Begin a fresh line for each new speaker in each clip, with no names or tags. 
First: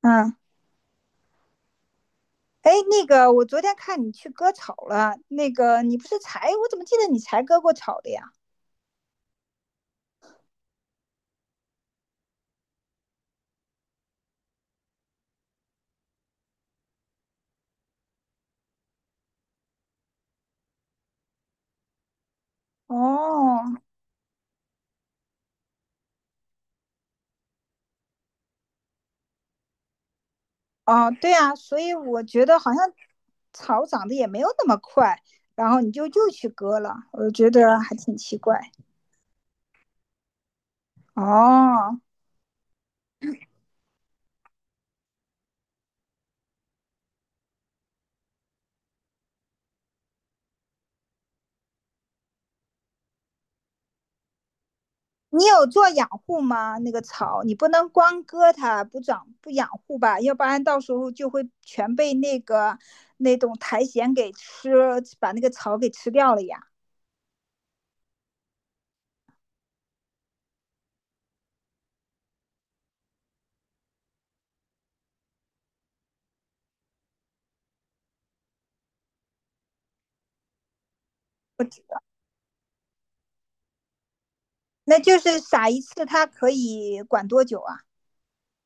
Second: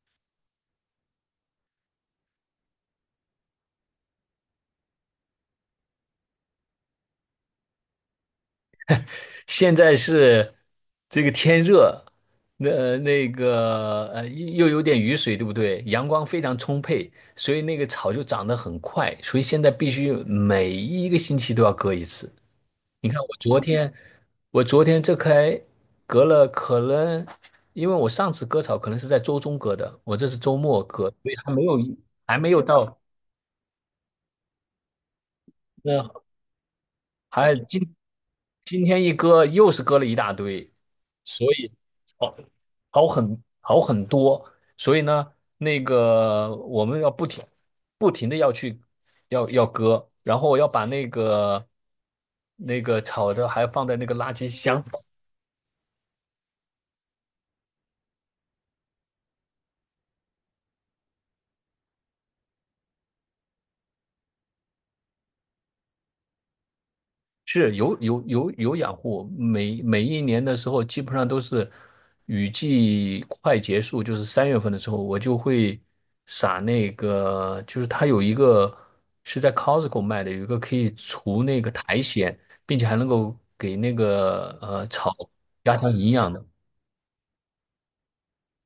嗯，哎，那个，我昨天看你去割草了，那个你不是才，我怎么记得你才割过草的呀？
现在是这个天热，那个又有点雨水，对不对？阳光非常充沛，所以那个草就长得很快，所以现在必须每一个星期都要割一次。你看我昨
哦，
天，我昨天这才割了，可能因为我上次割草可能是在周中割的，我这是周末割，
哦，
所
对
以还
啊，
没有
所以我
还
觉
没
得
有
好像
到。
草长得也没有那么快，然后你就
嗯，
又去割了，我觉
还
得
今
还挺奇怪。
今天一割又是割了一大堆。所以
哦，
好好很好很多。所以呢，那个我们要不停的要去要割，然后要把那个炒的还放在那个垃圾箱。
你有做养护吗？那个草，你不能光割它不长不养护吧，要不然到时候就会全被那个那种苔藓给吃，把那个草给吃掉了呀。
是有养护，每一年的时候，基本上都是雨季快结束，就是三月份的时候，我就会撒那个，就是它有一个是在 Costco 卖的，有一个可以除那
不
个
止，
苔藓，并且还能够给那个
那
草
就是撒
加
一
强
次，
营
它
养的。
可以管多久啊？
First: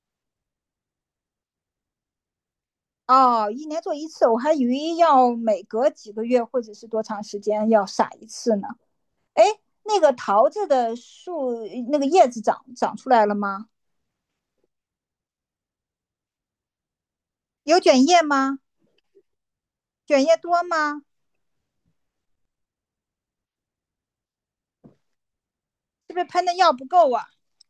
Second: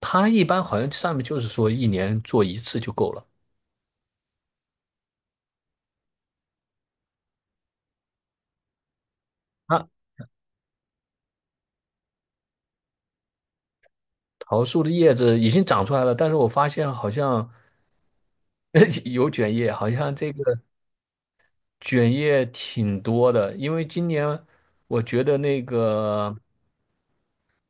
它一般好像上面就是说一年做一次就够了。
哦，一年做一次，我还以为要每隔几个月或者是多长时间要撒一次呢。哎，
啊，
那个桃子的树那个叶子长长出来了吗？
桃树的叶子已经长出来了，但是我发现好像
有卷叶吗？
有卷叶，好像
卷
这
叶
个。
多吗？
卷叶挺多的，因为今年我觉得那
是不是
个。
喷的药不够啊？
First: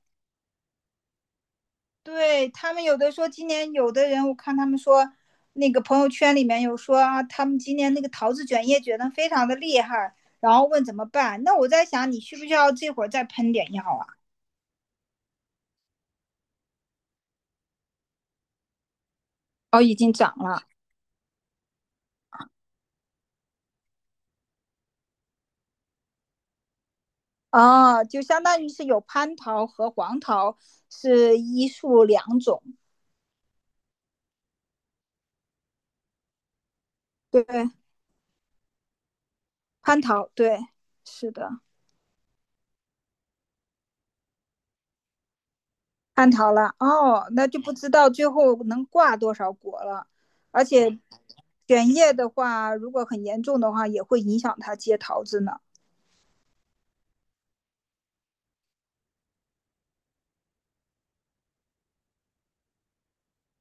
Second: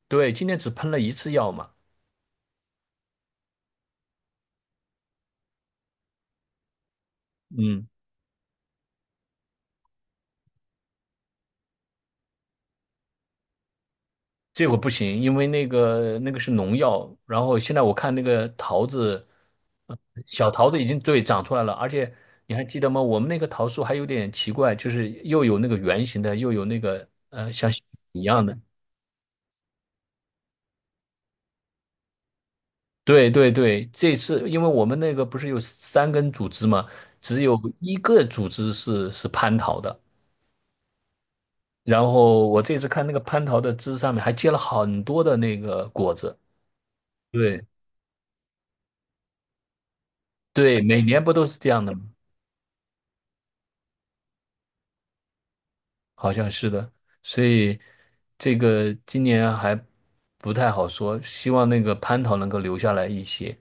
对，今年只喷了一次药嘛。
对他们有的说，今年有的人我看他们说，那个朋友圈里面有说啊，他们今
嗯，
年那个桃子卷叶卷的非常的厉害，然后问怎么办。那我在想，你需不需要这会儿再喷点药啊？
这果不行，因为那个是农药，然后现在我看那个桃子，
哦，已
呃
经长
小
了
桃子已经对长出来了，而且你还记得吗？我们那个桃树还有点奇怪，就是又有那个圆形的，又有那个像
哦，
一
就相
样的。
当于是有蟠桃和黄桃是一树两种。
对对对，这次因为我们那个不是有三根组织嘛，只
对，
有一个组织是蟠桃的。
蟠桃，对，是的，
然后我这次看那个蟠桃的枝上面还结了很多的那个果
蟠
子。
桃了。哦，那就
对
不知道最后能挂多少果了，而
对，
且
每年不都是这样
卷
的吗？
叶的话，如果很严重的话，也会影响它结桃子呢。
好像是的，所以这个今年还不太好说，希望那个蟠桃能够留下来一些。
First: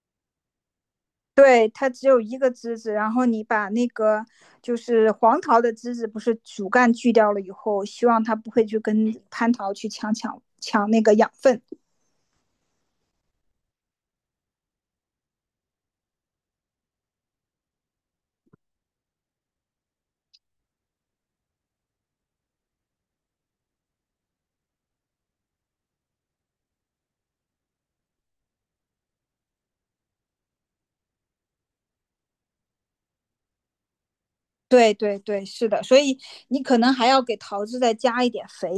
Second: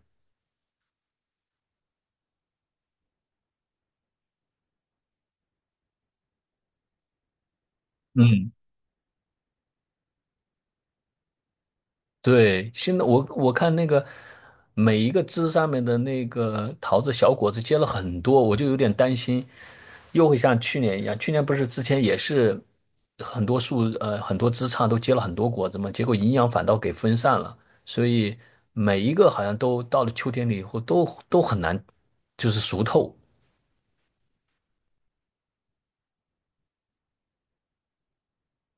对，它只有一个枝子，然后你把那个就是黄桃的枝子，不是主干锯掉了以后，希望它
嗯，
不会去跟蟠桃去抢那个养分。
对，现在我看那个每一个枝上面的那个桃子小果子结了很多，我就有点担心，又会像去年一样。去年不是之前也是很多树很多枝杈都结了很多果子嘛，结果营养反倒给分散了，所以每一个好像都到了秋天里以后都很难就是熟透。
对对对，是的，所以你可能还要给桃子再加一点肥，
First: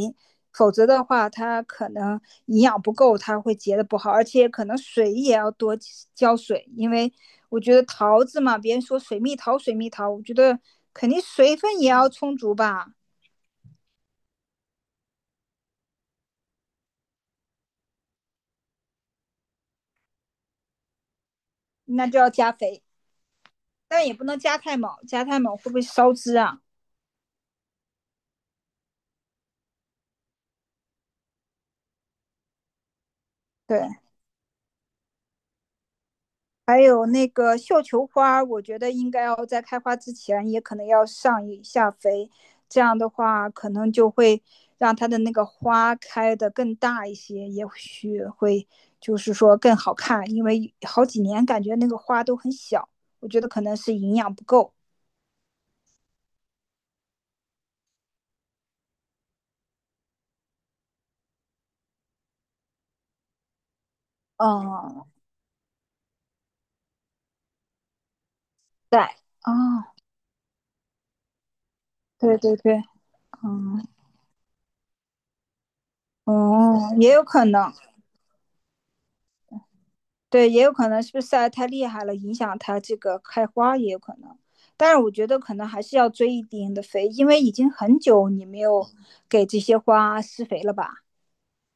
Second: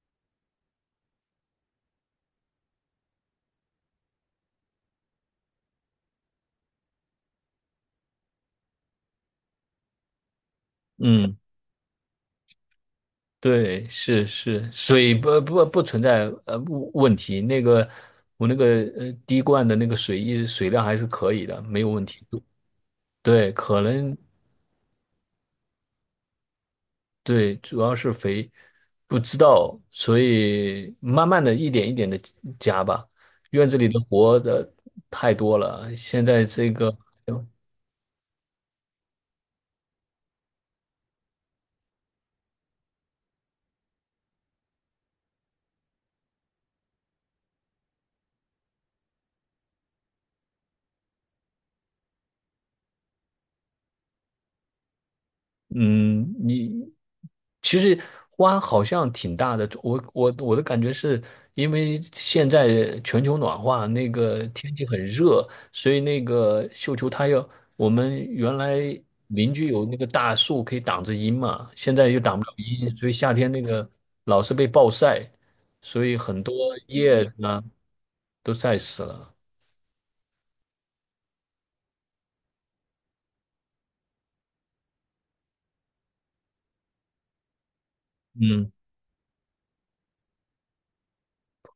否则的话，它可能营养不够，它会结的不好，而且可能水也要多浇水，因为我觉得桃子嘛，别人说水蜜桃水蜜桃，我觉得肯定
嗯。
水分也要充足吧，
对，是是，水不存在问题。那个我那个滴灌的那个水一直水量还是可以的，没有问
那就
题。
要加肥，
对，可
但也
能
不能加太猛，加太猛会不会烧枝啊？
对，主要是肥不知道，所以慢慢的一点一点的加吧。院子里
对，
的活的太多了，现在这
还
个
有那个绣球花，我觉得应该要在开花之前，也可能要上一下肥，这样的话可能就会让它的那个花开的更大一些，也许会就是说更好看，因为好几年感觉那个花都很小，我觉得可能是营养不够。
嗯，你其实花好像挺大的。我的感觉是因为现在全球暖化，那个天气很
嗯，
热，所以那个绣球它要我们原来
对，哦，
邻居有那个大树可以挡着阴嘛，现在又挡
对
不了
对对，
阴，所以夏天那
嗯，
个老是被暴晒，所以很多
哦、也
叶
有
子
可
呢
能，
都晒死了。
对，也有可能是不是晒得太厉害了，影响它这个开花也有可能。但是我觉得可能还是要追一定的肥，因为已经很久你没
嗯
有给这些花施肥了吧？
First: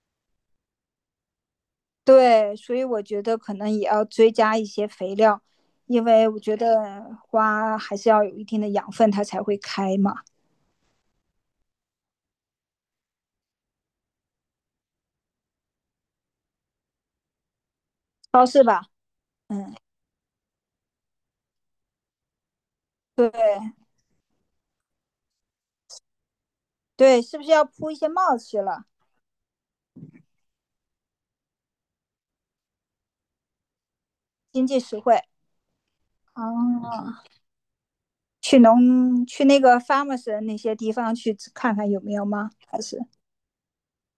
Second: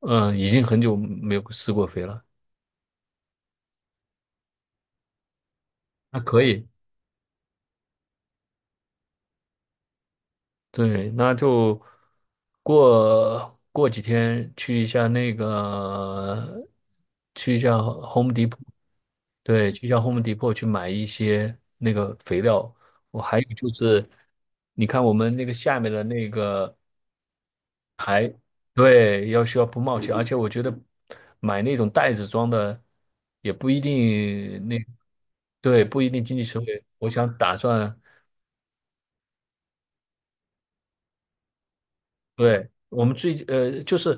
嗯，已经很久没有施过肥了，
对，所以我觉得可能也要追加一些肥料，因
那
为我
可
觉
以。
得花还是要有一定的养分，它才会开嘛。
对，那就过几天去一下那个，去一下 Home
超
Depot。
市吧，
对，
嗯，
去一下 Home Depot 去买一些那个肥料。我
对
还有就是，你看我们那个下面的那个
对，是不是要铺一些
还，
帽子了？
对，要需要不冒险，而且我觉得买那种袋子装的也不一
经
定那，
济实惠。
对，不一定经济实惠。我
哦，
想打算。
去那个 farmers 那些地方去看看有没有吗？
对，
还是
我们最，就是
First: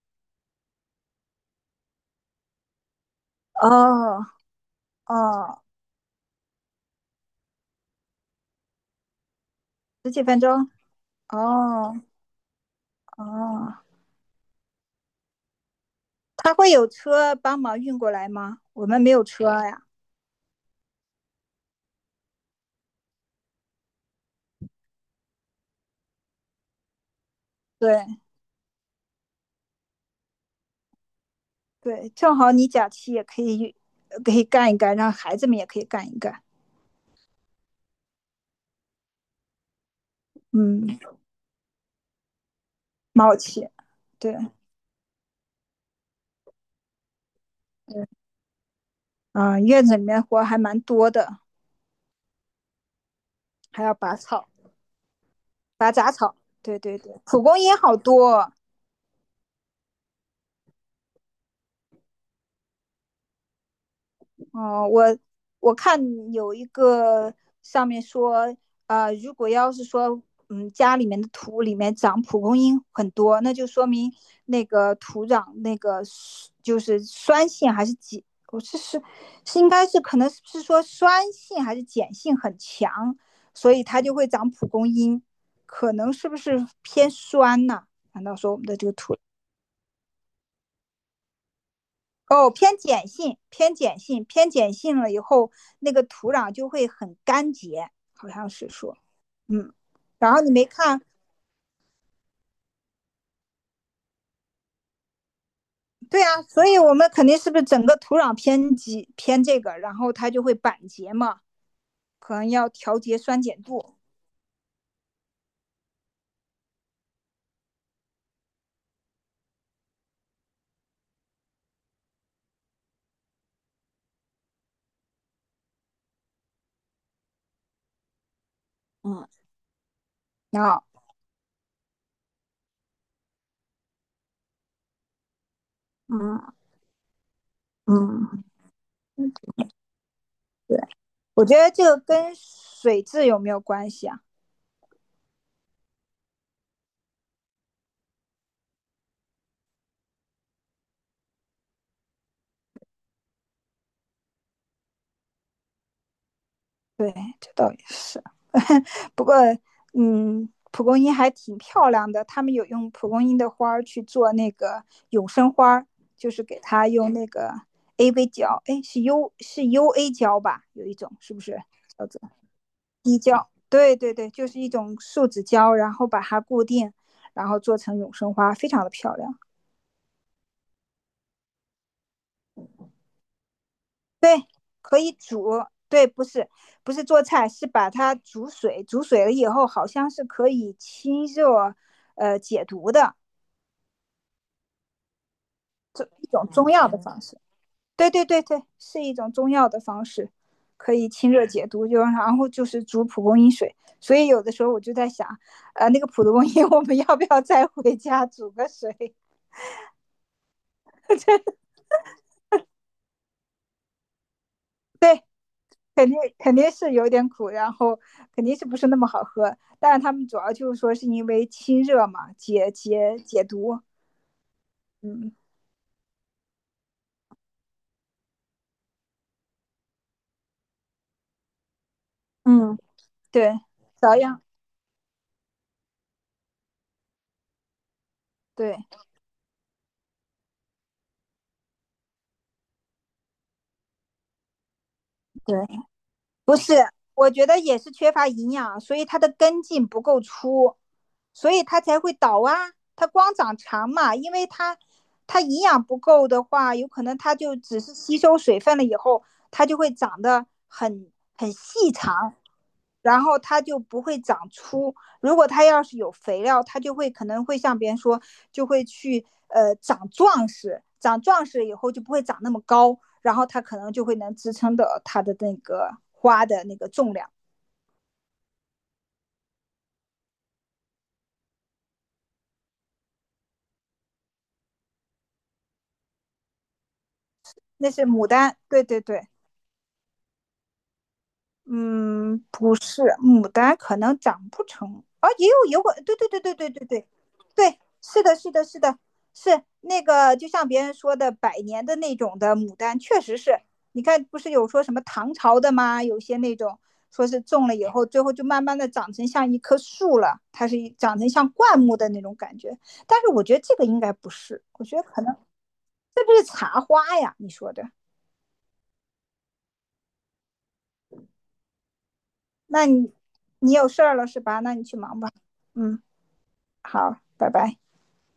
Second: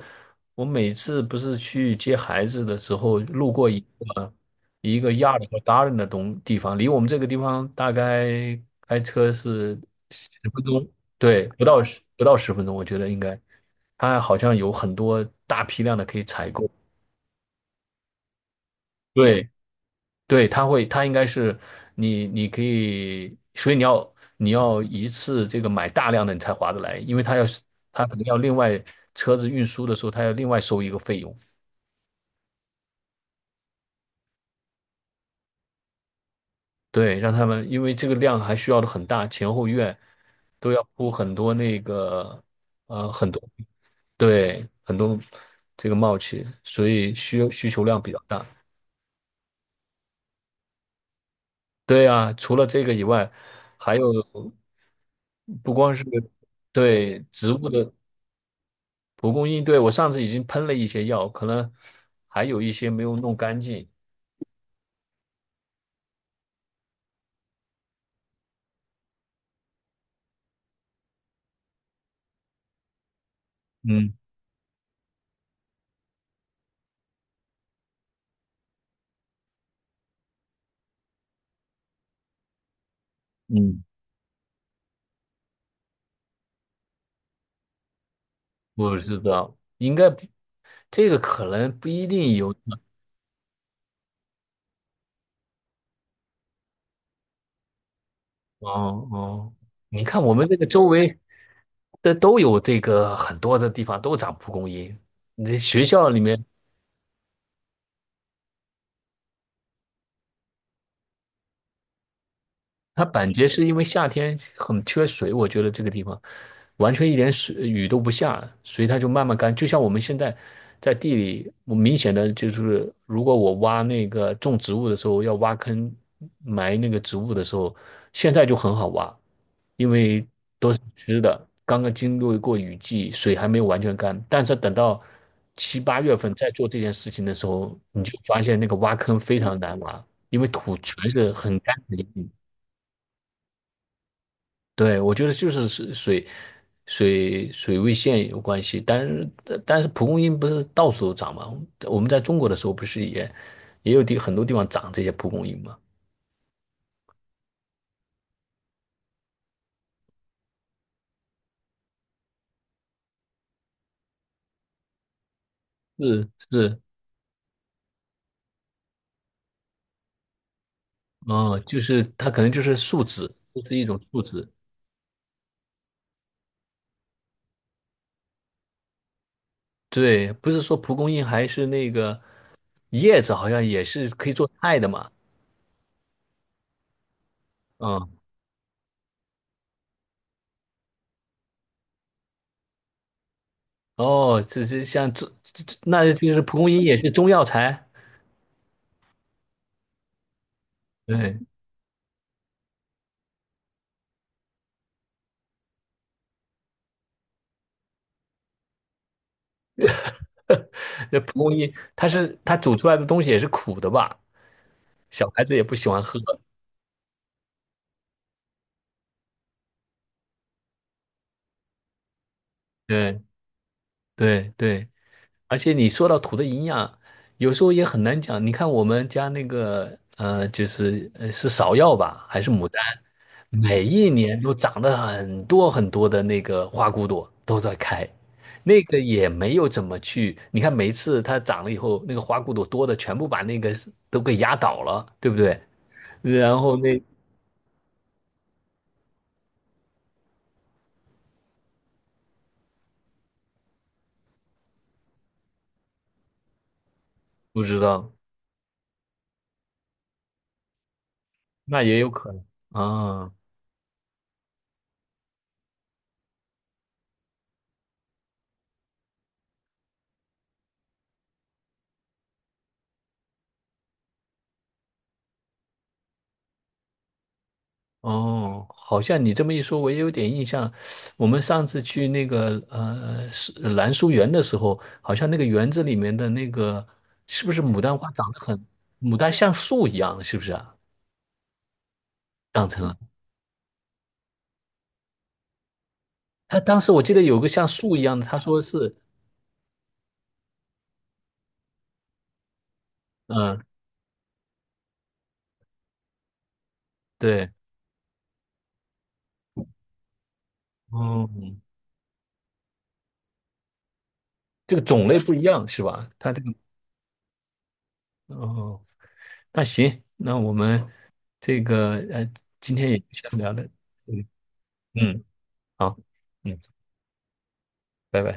我每次不是去接孩子的时候，路过一
哦
个一个亚 a r d 和
哦，
达 a 的东地方，离我们这个地方大概开车是
十几
十
分
分
钟
钟。对，
哦
不到十分钟，我觉得应该，
哦，
它好像有很多大批量的可以采
他
购。
会有车帮忙运过来吗？我们没有
对，
车呀。
对，它会，它应该是你，你可以，所以你要一次这个买大量的，你才划得来，因为它要是
对
它可能要另外车子运输的时候，它要另外收一个费用。
对，正好你假期也可以可以干一干，让孩子们也可以干一干。
对，让他们因为这个量还需要的很大，前后院都要
嗯，
铺很多那个
蛮
很
好
多
奇对
对很多这个冒气，所以需求量比较大。
啊、院子里面活还蛮多的，
对啊，除了这个以外，
还要
还有
拔草、
不
拔
光是
杂草。对对对，
对
蒲
植
公
物
英
的。
好多，
蒲公英，对，我上次已经喷了一些药，可能还有一些没有弄干净。
哦，我看有一个上面说，如果要是说，嗯，家里面的土里面长蒲公英很多，那就说明
嗯
那个土壤那个是就是酸性还是碱，我是应该是可能是说酸性还是碱性很强，所
嗯，
以它就会长蒲公英，可能是不是偏酸呐、难道说我们的这个
我
土
知道，应该不这个可能不一定
哦，
有
偏 碱性，偏碱性，偏碱性了以后，那个土壤就会很干结，好像是说，
哦哦，
嗯，
你看我
然后
们
你
这个
没
周
看，
围的都有这个很多的地方都长蒲公英，你这学校里
对啊，
面
所以我们肯定是不是整个土壤偏极偏这个，然后它就会板结嘛，可能要调
它
节
板
酸
街
碱
是因为
度，
夏天很缺水，我觉得这个地方完全一点水雨都不下，所以它就慢慢干。就像我们现在在地里，我明显的就是，如果我挖那个种植物的时候要挖坑埋那个植物的时候，现在就很好挖，
嗯，
因为都是
啊，
湿的，刚刚经历过雨季，水还没有完全干。但是等到七八月份
嗯
再做这件事情的时候，你就发
嗯，
现那个挖坑非常难挖，因为土
对，
全是
我觉
很
得
干
这个
的。
跟水质有没有关系啊？
对，我觉得就是水水位线有关系，但是但是蒲公英不是到处都长吗？我们在中国的时候不是也也有地很多地方长这些蒲公英吗？
对，这倒也是。不过，嗯，蒲公英还挺漂亮的，他们有用蒲公英的花儿去做那个永生花
是
就是给
是，
它用那个 AV 胶，哎，是 U 是 UA 胶吧？有一种是不
哦，
是
就是
叫做
它可能就是树
滴
脂，
胶？
就是一
对
种
对
树
对，
脂。
就是一种树脂胶，然后把它固定，然后做成永生花，非常的漂亮，
对，不是说蒲公英还是那个叶子，好像也是可以做菜的
可
嘛。
以煮。对，不是不是做菜，是把
嗯，
它煮水，煮水了以后好像是可以清热，解毒的，
哦，这是像这这，这那
这一
就是
种
蒲公
中
英
药的
也是
方
中
式。
药材。
对对对对，是一种中药的方式，可以清
对，
热解毒，就然后就是煮蒲公英水。所以有的时候我就在想，那个蒲公英我们要不要再回家煮个水？
那蒲公 英它是它煮出来的东西也是苦的吧？
对，
小孩子也不喜欢
肯定
喝。
肯定是有点苦，然后肯定是不是那么好喝。但是他们主要就是说是因为清热嘛，解解
对
解毒。
对对，
嗯
而且你说到土的营养，有时候也很难讲。你看我们家那个，就是是芍药吧，还是牡
嗯，
丹，
对，
每一
芍
年
药，
都长得很多很多的那个花骨朵都在开，那
对
个也没有怎么去。你看每一次它长了以后，那个花骨朵多的全部把那个都给压倒了，对不对？
对。
然后那
我觉得也是缺乏营养，所以它的根茎不够粗，所以它才会倒啊。它光长长嘛，因为它营养不够的话，有可能它就
不知
只是
道。
吸收水分了以后，它就会长得很
那
细
也有可
长，
能
然
啊。
后它就不会长粗。如果它要是有肥料，它就会可能会像别人说，就会去长壮实，长壮实以后就不会长那么高，然后它可能就会能支撑到它的那个花的那个重量。
哦，好像你这么一说，我也有点印象。我们上次去那个是兰书园的时候，好像那个园子里面的那个是不是牡
那
丹
是
花
牡
长得
丹，
很，
对对
牡
对，
丹像树一样，是不是啊？
嗯，
长
不
成了。
是牡丹，可能长不成啊，也有有果，对对对对
他
对
当
对
时我
对，
记得有个像
对，
树一样
是
的，
的，
他
是
说
的，是
是，
的，是那个，就像别人说的，百年的那种的牡丹，确实是。
嗯，
你看，不是有说什么唐朝的吗？有些那种说是
对。
种了以后，最后就慢慢的长成像一棵树了，它是一长成
哦，
像灌木的那种感觉。但是我觉得这个应该不是，
这个
我觉得
种类
可
不
能
一样是吧？
是
他
不
这
是
个，
茶花呀？你说的
哦，那行，那我们这个，今
那
天也就
你
先聊的。
你有事儿了
嗯，
是吧？那你去忙
嗯
吧。
好。
嗯，
嗯。
好，拜拜。
拜拜。